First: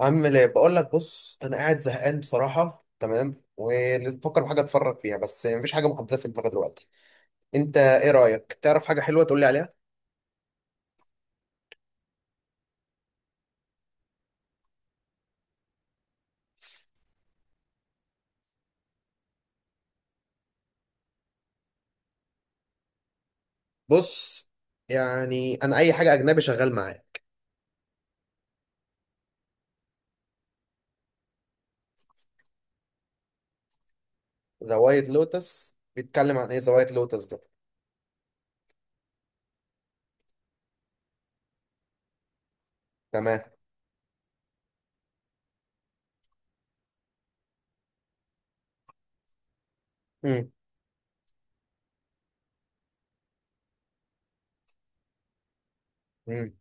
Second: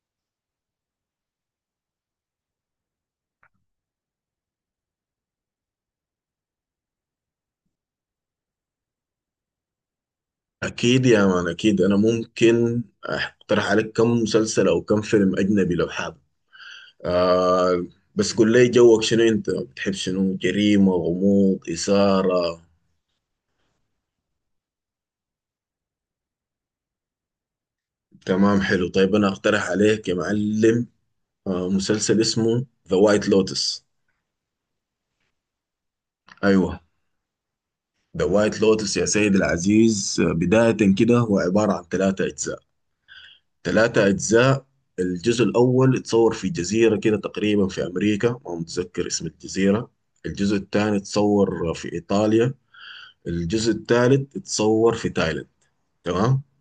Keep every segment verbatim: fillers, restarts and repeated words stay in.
عامل ايه؟ بقول لك بص، انا قاعد زهقان بصراحه. تمام، ولازم بفكر في حاجه اتفرج فيها بس مفيش حاجه محدده في دماغي دلوقتي. انت ايه رايك؟ تعرف حاجه حلوه تقول لي عليها؟ أكيد يا مان، أكيد. أنا ممكن أقترح عليك كم مسلسل أو كم فيلم أجنبي لو حابب. آه بس قول لي جوك شنو؟ أنت بتحب شنو؟ جريمة، غموض، إثارة؟ بص، يعني انا اي حاجه اجنبي شغال معايا. تمام، حلو. طيب أنا أقترح عليك يا معلم. آه مسلسل اسمه ذا وايت لوتس. ذا وايت لوتس بيتكلم عن ايه؟ ذا أيوه، وايت لوتس ده؟ ذا وايت لوتس يا سيدي العزيز، آه، بداية كده هو عبارة عن ثلاثة أجزاء. تمام. ثلاثة أجزاء. الجزء الأول اتصور في جزيرة كده تقريبا في أمريكا، ما متذكر اسم الجزيرة. امم. الجزء الثاني اتصور في إيطاليا. الجزء الثالث اتصور في تايلاند. تمام. امم.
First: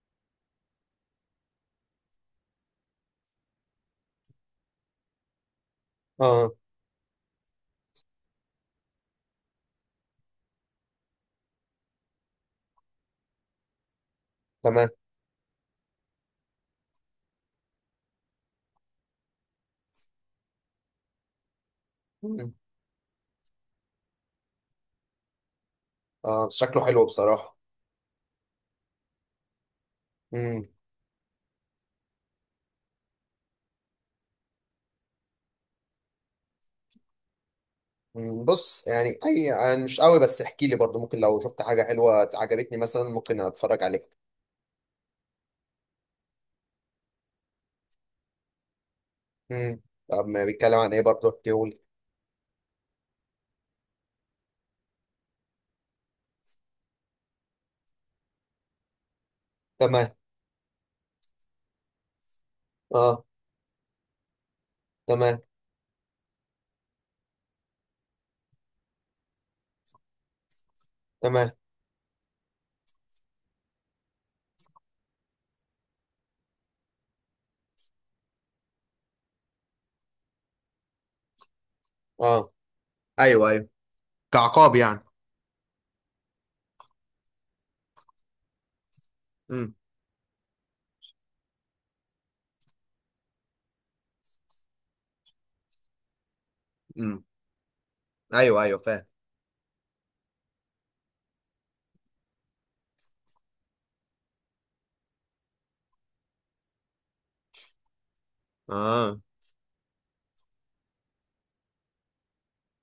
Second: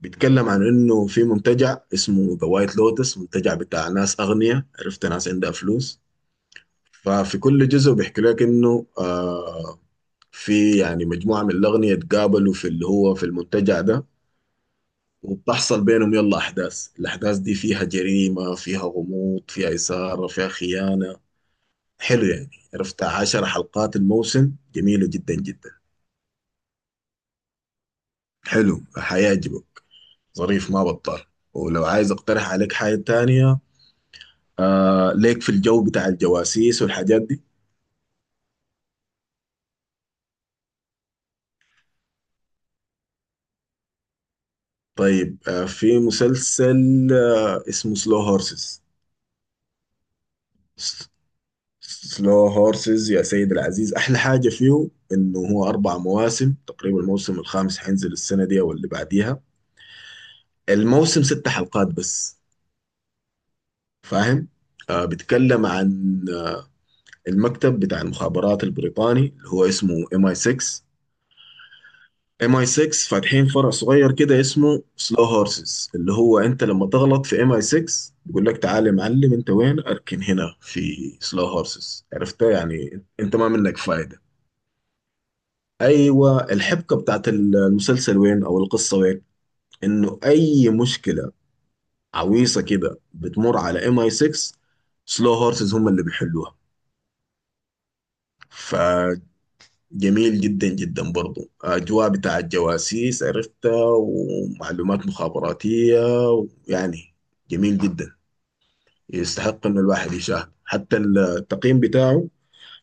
بيتكلم عن إنه في منتجع اسمه ذا وايت لوتس، منتجع بتاع ناس أغنياء، عرفت، ناس عندها فلوس. اه. ففي كل جزء بيحكي لك إنه آه في يعني مجموعة من الأغنياء اتقابلوا في اللي هو في المنتجع ده. تمام. وبتحصل بينهم يلا أحداث. الأحداث دي فيها جريمة، فيها غموض، فيها إثارة، فيها خيانة. حلو يعني، مم. عرفت، عشر حلقات الموسم، جميلة جدا جدا. اه، شكله حلو بصراحه. حلو، حيعجبك. امم. ظريف، ما بطال. ولو عايز أقترح عليك حاجة تانية، آه ليك في الجو بتاع الجواسيس والحاجات دي. بص يعني اي، يعني مش قوي، بس احكي لي برضو، ممكن لو شفت حاجه حلوه عجبتني مثلا ممكن اتفرج عليها. طيب آه في مسلسل آه اسمه سلو هورسز. مم. طب ما بيتكلم عن ايه برضه، احكيهولي. سلو هورسز يا سيد العزيز، احلى حاجه فيه انه هو اربع مواسم تقريبا، الموسم الخامس حينزل السنه دي او اللي بعديها. تمام. الموسم ست حلقات بس. اه. فاهم؟ آه تمام. بيتكلم عن المكتب بتاع المخابرات البريطاني اللي هو اسمه ام اي ستة. تمام. ام اي ستة فاتحين فرع صغير كده اسمه سلو هورسز، اللي هو انت لما تغلط في ام اي ستة بيقول لك تعالى يا معلم، انت وين؟ اركن هنا في سلو هورسز. عرفتها؟ اه. يعني انت ما ايوه ايوه، منك فايده. كعقاب يعني. ايوه. الحبكه بتاعت المسلسل وين او القصه وين؟ امم. انه اي مشكله عويصه كده بتمر على ام اي ستة، سلو هورسز هم اللي بيحلوها. امم. ايوه ايوه، فاهم. فجميل جدا جدا، برضو اجواء بتاع الجواسيس، عرفتها، ومعلومات مخابراتيه يعني. جميل جدا، اه. يستحق انه الواحد يشاهد. حتى التقييم بتاعه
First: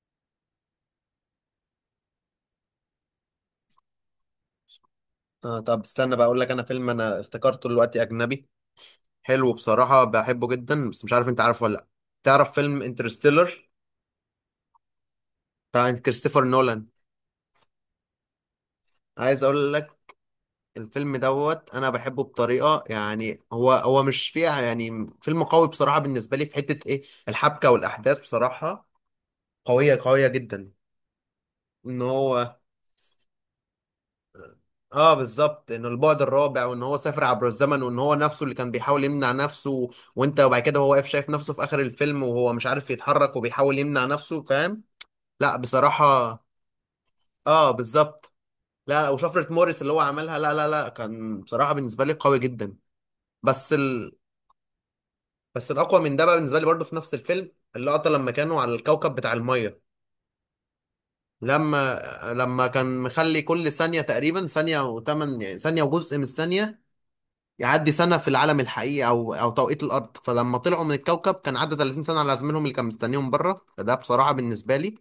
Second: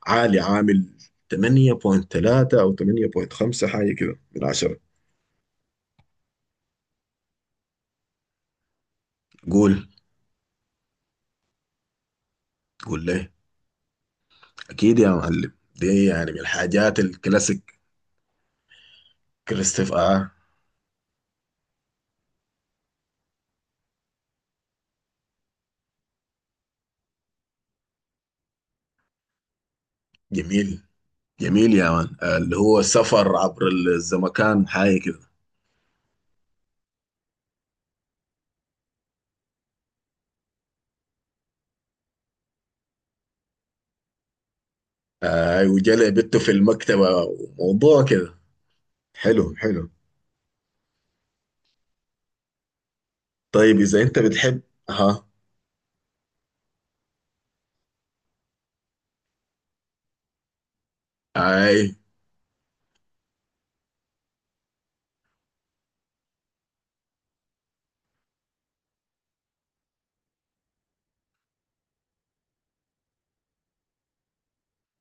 عالي، عامل ثمانية فاصلة ثلاثة او تمانية فاصلة خمسة حاجه كده من عشرة. اه، طب استنى بقى اقول لك، انا فيلم انا افتكرته دلوقتي اجنبي، حلو قول، بصراحه بحبه جدا بس مش عارف انت عارفه ولا لا. تعرف فيلم قول ليه. انترستيلر؟ أكيد يا معلم، بتاع دي يعني من كريستوفر نولان. الحاجات الكلاسيك. عايز اقول لك، كريستف، آه الفيلم دوت انا بحبه بطريقه، يعني هو هو مش فيها، يعني فيلم قوي بصراحه بالنسبه لي. في حته ايه؟ الحبكه والاحداث بصراحه قويه قويه جدا. جميل. جميل يا ان مان. آه، هو اللي هو سفر عبر الزمكان حاجة اه كده. بالظبط، انه البعد الرابع وان هو سافر عبر الزمن وان هو نفسه اللي كان بيحاول يمنع نفسه. وانت وبعد كده هو واقف شايف نفسه في اخر الفيلم وهو مش عارف يتحرك وبيحاول يمنع نفسه، فاهم. لا آه وجلع بصراحة. بنته في المكتبة اه وموضوع بالظبط. كده. لا، وشفرة حلو، موريس حلو. اللي هو عملها، لا لا لا، كان بصراحة بالنسبة لي قوي جدا. بس طيب إذا ال... أنت بتحب، أها. بس الاقوى من ده بقى بالنسبة لي برضه في نفس الفيلم، اللقطة لما كانوا على الكوكب بتاع المية. أي. لما لما كان مخلي كل ثانية تقريبا ثانية وثمان، يعني ثانية وجزء من الثانية يعدي سنة في العالم الحقيقي أو أو توقيت الأرض. فلما طلعوا من الكوكب كان عدى ثلاثين سنة على زميلهم اللي كان مستنيهم بره. فده بصراحة بالنسبة لي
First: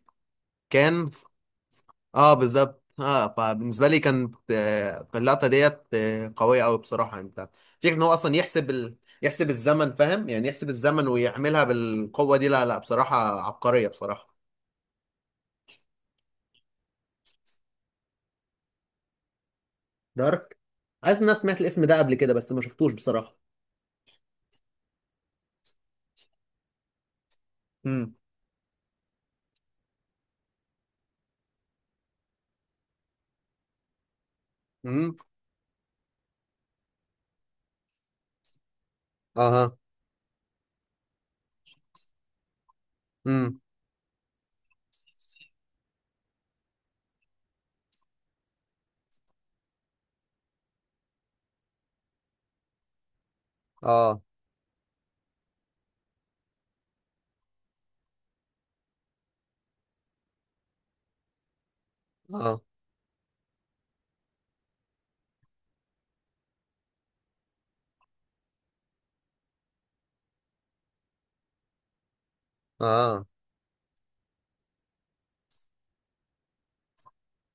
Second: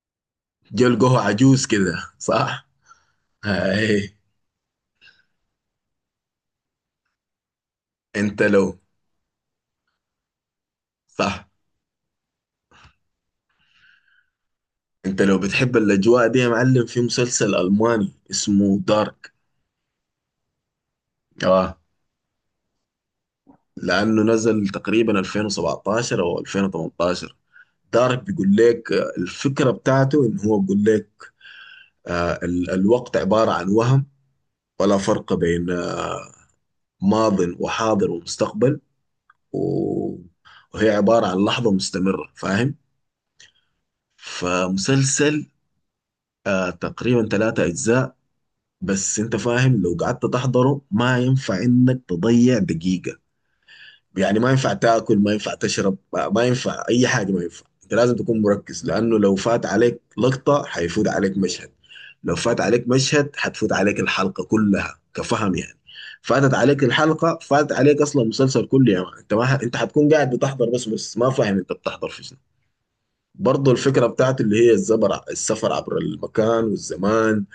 كان جلقه عجوز كده اه صح؟ بالظبط. اه، فبالنسبة لي أي. كانت آه، اللقطة ديت آه، قوية أوي بصراحة. أنت فكرة إن هو أصلا أنت يحسب لو ال... يحسب الزمن، فاهم يعني، يحسب الزمن صح. ويعملها بالقوة دي. لا لا، بصراحة عبقرية بصراحة. أنت لو بتحب الأجواء دي يا معلم، في مسلسل ألماني اسمه دارك. دارك. عايز، الناس سمعت آه الاسم ده قبل كده بس ما شفتوش بصراحة. لانه نزل تقريبا ألفين وسبعتاشر او ألفين وتمنتاشر. امم. دارك بيقول لك آه، الفكره بتاعته ان هو بيقول لك آه، ال- الوقت عباره عن وهم. ولا امم. فرق بين آه، ماض وحاضر ومستقبل. اها. و- وهي عباره عن لحظه مستمره، فاهم. امم. فمسلسل آه، تقريبا ثلاثة أجزاء. بس أنت فاهم، لو قعدت تحضره ما ينفع إنك تضيع دقيقة. اه. يعني ما ينفع تاكل، ما ينفع تشرب، ما ما ينفع اي حاجه، ما ينفع. انت لازم تكون مركز، لانه لو فات عليك لقطه حيفوت عليك مشهد، لو اه. فات عليك مشهد حتفوت عليك الحلقه كلها، كفهم يعني. فاتت عليك الحلقه، فات عليك اصلا مسلسل كله يا مان. انت ما ح... انت حتكون قاعد بتحضر بس بس ما فاهم انت بتحضر في شنو. اه. برضه الفكره بتاعته اللي هي الزبر، السفر عبر المكان والزمان،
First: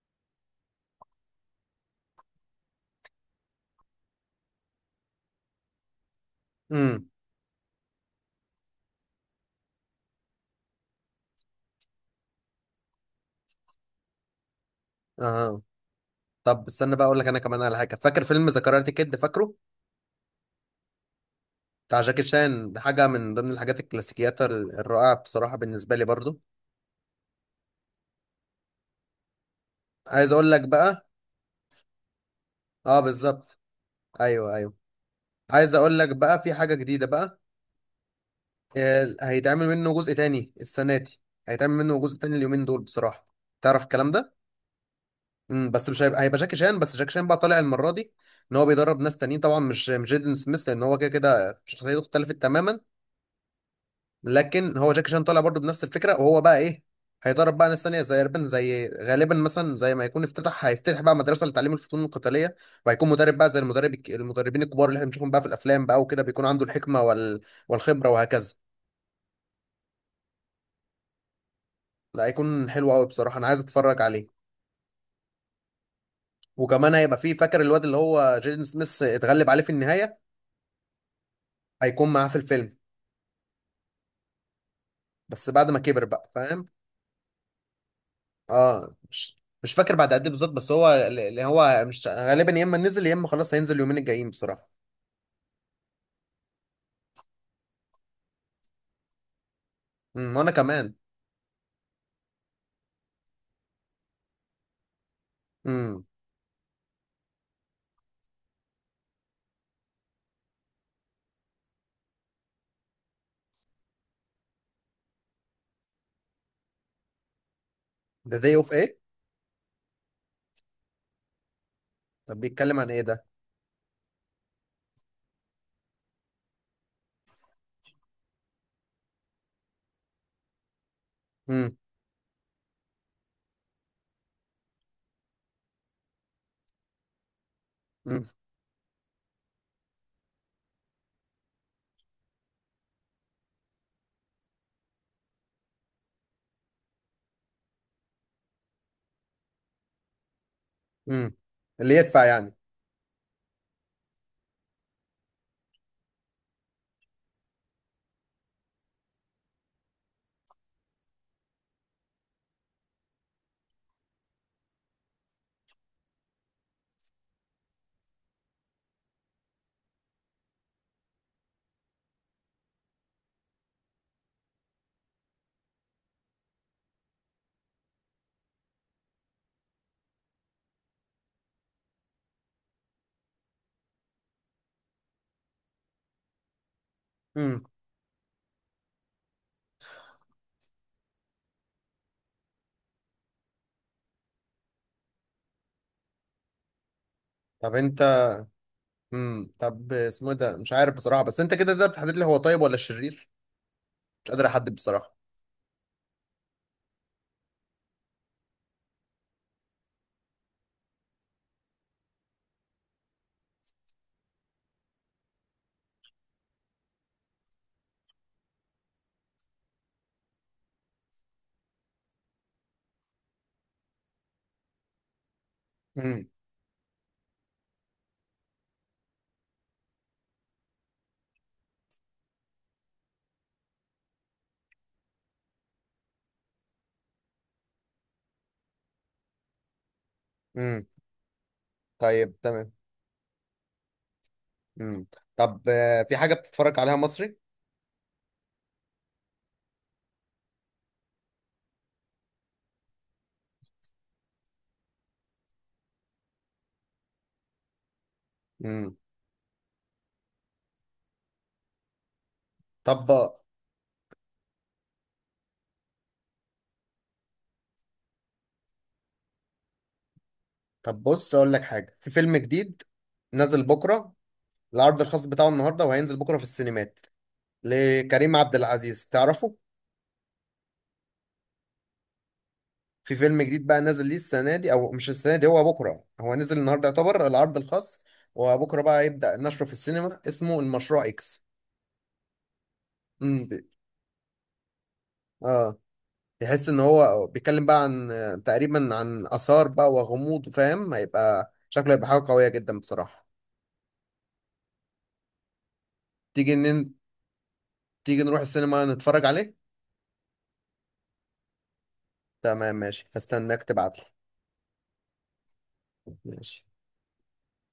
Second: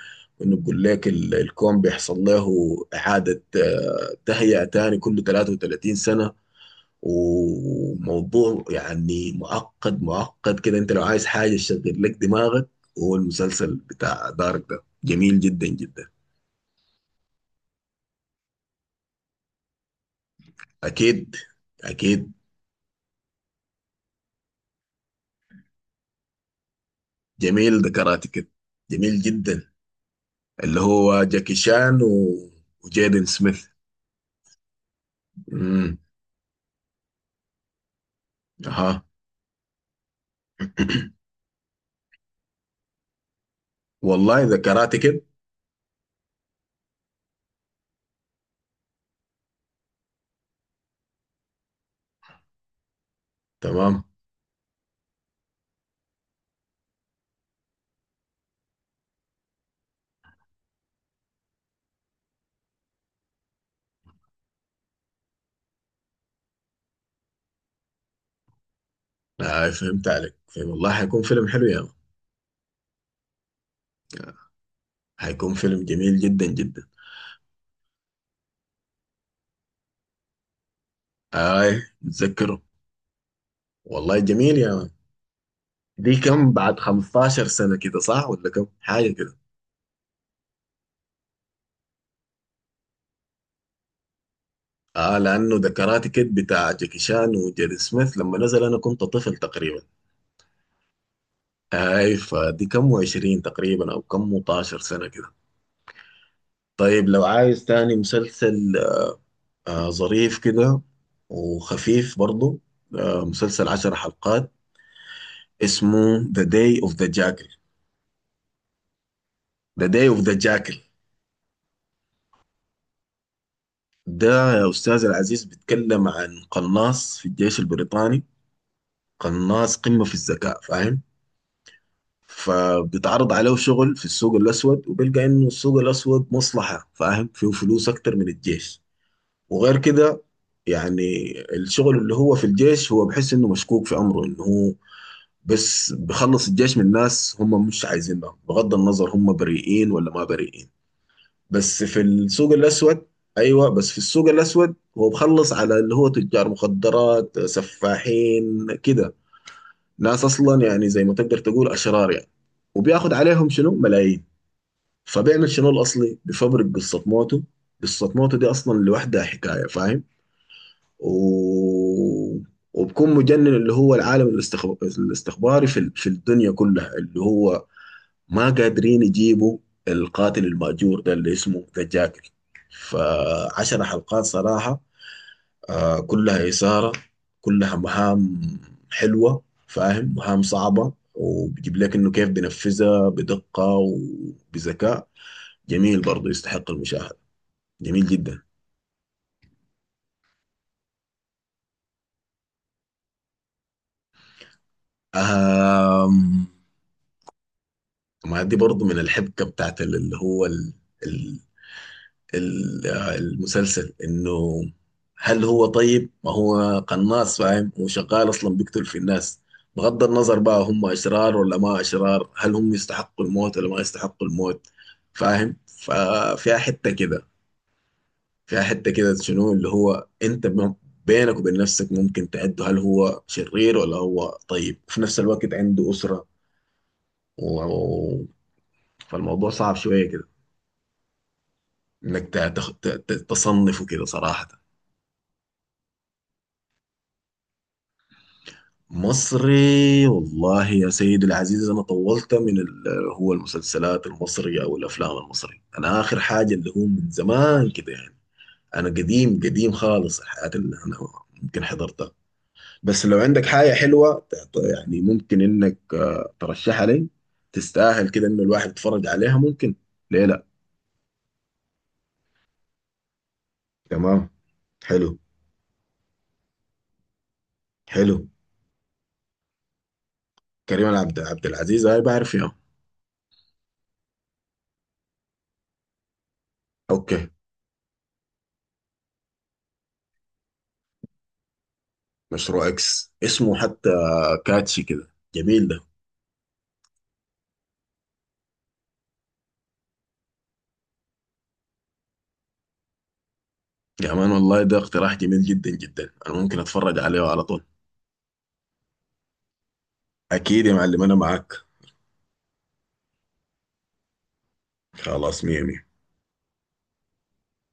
وانه بيقول لك ال- الكون بيحصل له اعاده، آه، تهيئه تاني كل تلاتة وتلاتين سنة سنه. امم. وموضوع يعني معقد معقد كده. انت لو عايز حاجة تشغل لك دماغك، هو المسلسل بتاع دارك ده جميل اها. جدا جدا. طب استنى بقى اقول لك انا كمان على حاجه. فاكر فيلم ذا كاراتي كيد؟ فاكره؟ اكيد، بتاع جاكي اكيد. شان، ده حاجه من ضمن الحاجات الكلاسيكيات ال- الرائعه بصراحه بالنسبه لي برضو. جميل، ده كراتي كده. جميل جدا. عايز اقول لك اللي بقى. هو جاكي شان و... اه وجيدن بالظبط. سميث. ايوه ايوه. عايز امم. اقول لك بقى في حاجه جديده بقى. اها. آه، هيتعمل منه جزء تاني السنه دي. هيتعمل منه جزء تاني اليومين دول بصراحه. تعرف الكلام ده؟ والله ده كراتي كده. امم، بس مش هيبقى، هيبقى جاكي شان بس، جاكي شان بقى طالع المره دي. ان هو بيدرب ناس تانيين، طبعا مش مش جيدن سميث، لان هو كده كده شخصيته اختلفت تماما. تمام. لكن هو جاكي شان طالع برضو بنفس الفكره، وهو بقى ايه، هيدرب بقى ناس تانية زي اربن، زي غالبا مثلا، زي ما يكون افتتح، هيفتتح بقى مدرسه لتعليم الفنون القتاليه. وهيكون مدرب بقى زي المدرب الك- المدربين الكبار اللي احنا بنشوفهم بقى في الافلام بقى وكده، بيكون عنده الحكمه وال... والخبره وهكذا. آه فهمت عليك، فهم. والله حيكون فيلم حلو يا مان. لا، هيكون حلو قوي بصراحه، انا عايز اتفرج عليه. حيكون فيلم جميل جدا جدا. وكمان هيبقى فيه، فاكر الواد اللي هو جيدن سميث اتغلب عليه في النهايه، اي، هيكون معاه في متذكره. الفيلم والله جميل يا مان. بس بعد ما كبر دي بقى، كم فاهم. بعد 15 سنة كده صح، ولا كم اه، حاجة كده؟ مش مش فاكر بعد قد ايه بالظبط، بس هو اللي هو مش غالبا، يا اما نزل يا اما خلاص هينزل اليومين الجايين بصراحه. اه، لأنه ده كاراتي كيد بتاع جاكي شان وجيري سميث، لما نزل أنا كنت طفل تقريبا. امم، وانا كمان. اي، فدي كم و20 تقريبا، أو كم و12 سنة كده. امم. طيب لو عايز تاني مسلسل، آه ظريف كده وخفيف برضه، آه مسلسل 10 حلقات اسمه ذا داي اوف ذا جاكل. ذا داي اوف ايه؟ ذا داي اوف ذا جاكل طب بيتكلم عن ايه ده؟ ده يا أستاذ العزيز بيتكلم عن قناص في الجيش البريطاني. قناص قمة في الذكاء، فاهم. امم. فبتعرض عليه شغل في السوق الأسود، وبيلقى إنه السوق الأسود مصلحة، فاهم، فيه فلوس أكتر امم. من الجيش. وغير كده يعني، الشغل اللي هو في الجيش هو بحس إنه مشكوك في أمره، إنه هو بس بخلص الجيش من ناس هم مش عايزينها، بغض النظر هم بريئين ولا ما بريئين. امم. بس اللي في يدفع السوق يعني. الأسود، أيوة، بس في السوق الأسود هو بخلص على اللي هو تجار مخدرات، سفاحين كده، ناس اصلا يعني زي ما تقدر تقول اشرار يعني. وبياخد عليهم شنو، ملايين. فبيعمل شنو الاصلي، بفبرك قصه موته. قصه موته دي اصلا لوحدها حكايه، فاهم. و... وبكون مجنن اللي هو العالم الاستخب... الاستخباري في ال- في الدنيا كلها، اللي هو ما قادرين يجيبوا القاتل المأجور ده اللي اسمه ذا جاكل. فعشر حلقات صراحه آه كلها إثارة، امم. كلها مهام حلوة، فاهم، مهام صعبة. وبيجيب لك إنه كيف بينفذها بدقة وبذكاء. جميل، برضو يستحق المشاهدة. طب انت. جميل جدا. امم، طب اسمه إيه ده؟ مش عارف بصراحه، بس انت كده تقدر تحدد لي هو طيب ولا شرير؟ مش قادر احدد بصراحه. آم. ما دي برضو من الحبكة بتاعت اللي هو ال- ال- آه، المسلسل، انه هل هو طيب؟ ما هو قناص، فاهم، هو شغال اصلا بيقتل في الناس، بغض النظر بقى هم اشرار ولا ما اشرار، هل هم يستحقوا الموت ولا ما يستحقوا الموت. فاهم، امم. ففيها حتة كده. فيها حتة كده شنو، اللي هو انت ب- بينك وبين نفسك ممكن تعده هل هو شرير ولا هو طيب، وفي نفس الوقت عنده أسرة. و... و- فالموضوع صعب شوية كده، امم، انك طيب ت- تخ- تمام. ت- ت- تصنفه كده صراحة. امم، طب آه، في حاجه بتتفرج عليها مصري؟ مصري. والله يا سيدي العزيز، أنا طولت من ال- هو المسلسلات المصري أو الأفلام المصري، أنا آخر حاجة اللي هو من زمان كده يعني. أنا امم. قديم قديم خالص، الحياة اللي أنا ممكن حضرتها. بس لو طب. عندك حاجة حلوة تعط- يعني ممكن إنك آه، ترشحها لي، تستاهل كده إنه الواحد يتفرج عليها، ممكن، ليه لأ. طب بص اقول لك حاجه، في فيلم جديد نازل بكره. تمام. العرض حلو. الخاص بتاعه النهارده وهينزل بكره في السينمات. حلو. لكريم عبد العزيز، تعرفه؟ كريم عبد عبد العزيز؟ هاي، بعرف يا. في فيلم جديد بقى نازل ليه السنه دي، او مش السنه دي، هو بكره، هو نزل النهارده يعتبر أوكي. العرض الخاص، وبكره بقى يبدا نشره في السينما. اسمه المشروع اكس. مشروع إكس امم اسمه ب- حتى؟ كاتشي كده، جميل اه، ده. تحس ان هو بيتكلم بقى عن تقريبا عن اثار بقى وغموض، فاهم، هيبقى شكله هيبقى حاجه قويه جدا بصراحه. يا مان والله ده اقتراح جميل جدا جدا، انا تيجي ممكن نن... اتفرج عليه على طول. تيجي نروح السينما نتفرج عليه. اكيد يا معلم، انا معاك. تمام ماشي، هستناك تبعتلي. خلاص، مية مية. ماشي.